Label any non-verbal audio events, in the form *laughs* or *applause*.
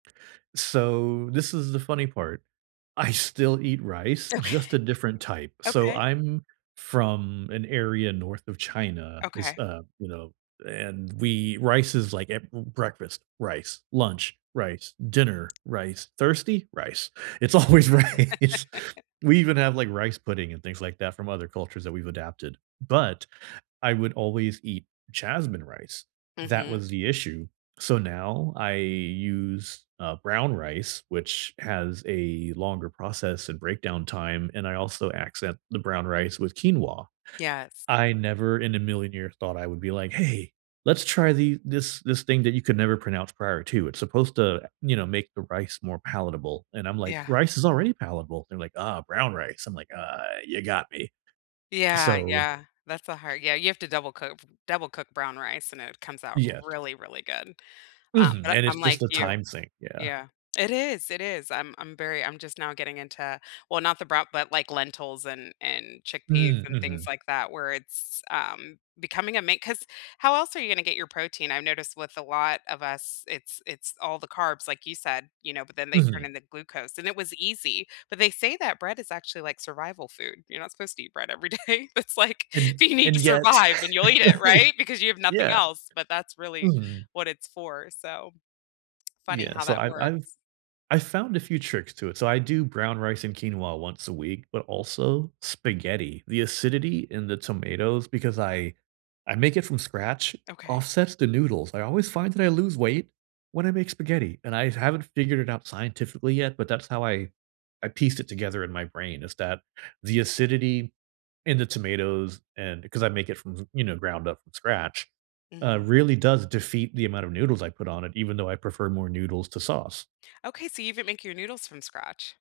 So, this is the funny part: I still eat rice, Okay. just a different type; so, Okay. I'm from an area north of China, it's Okay. a, you know, and we rice is, like, a b breakfast- rice, lunch- rice, dinner- rice, thirsty? Rice. It's always rice. *laughs* We even have, like, rice pudding and things like that from other cultures that we've adapted, but, I would always eat Jasmine rice. That Mhm. was the issue, so now, I use, uh, brown rice, which has a longer process and breakdown time, and I also accent the brown rice with quinoa. Yes. I never in a million years thought I would be like, "Hey, let's try the this this thing that you could never pronounce prior to, it's supposed to, you know, make the rice more palatable." And I'm like, Yeah. "Rice is already palatable." They're like, "Oh, brown rice." I'm like, "Ah, ya got me." Yeah, So, yeah, that's the k hard yeah, you have to double coo f double cook brown rice, and it comes out Yes. really, really good. Um, Mhm, but a and it's I'm just like a you time thing. Yeah. Yeah, it is, it is, I'm I'm very I'm just now getting into well, not the brow but, like, lentils and and chickpeas Mm, and things mhm. like that where it's, um, becoming a main 'cause how else are you gonna get your protein? I noticed with a lot of us, it's it's all the carbs, like you said, you know, but then they turn Mhm. into glucose, and it was easy, but they say that bread is actually like survival food; you're not supposed to eat bread everyday, it's like, And y do you need to and yet, survive, then you'll eat it, *chuckles* I right? Because you have nothing yeah. else, but that's really Mhm. what it's for, so. Funny Yeah, how so, that I've I've works. I found a few tricks to it, so I do brown rice and quinoa once a week, but also spaghetti; the acidity in the tomatoes Because I I make it from scratch, Okay. offsets the noodles, I always find that I lose weight when I make spaghetti, and I haven't figured it out scientifically yet, but that's how I I pieced it together in my brain is that, the acidity in the tomatoes, and 'cause I make it from th you know, ground up from scratch, uh, Mhm. really does defeat the amount of noodles I put on it, even though I prefer more noodles to sauce. Okay, so you even make your noodles from scratch.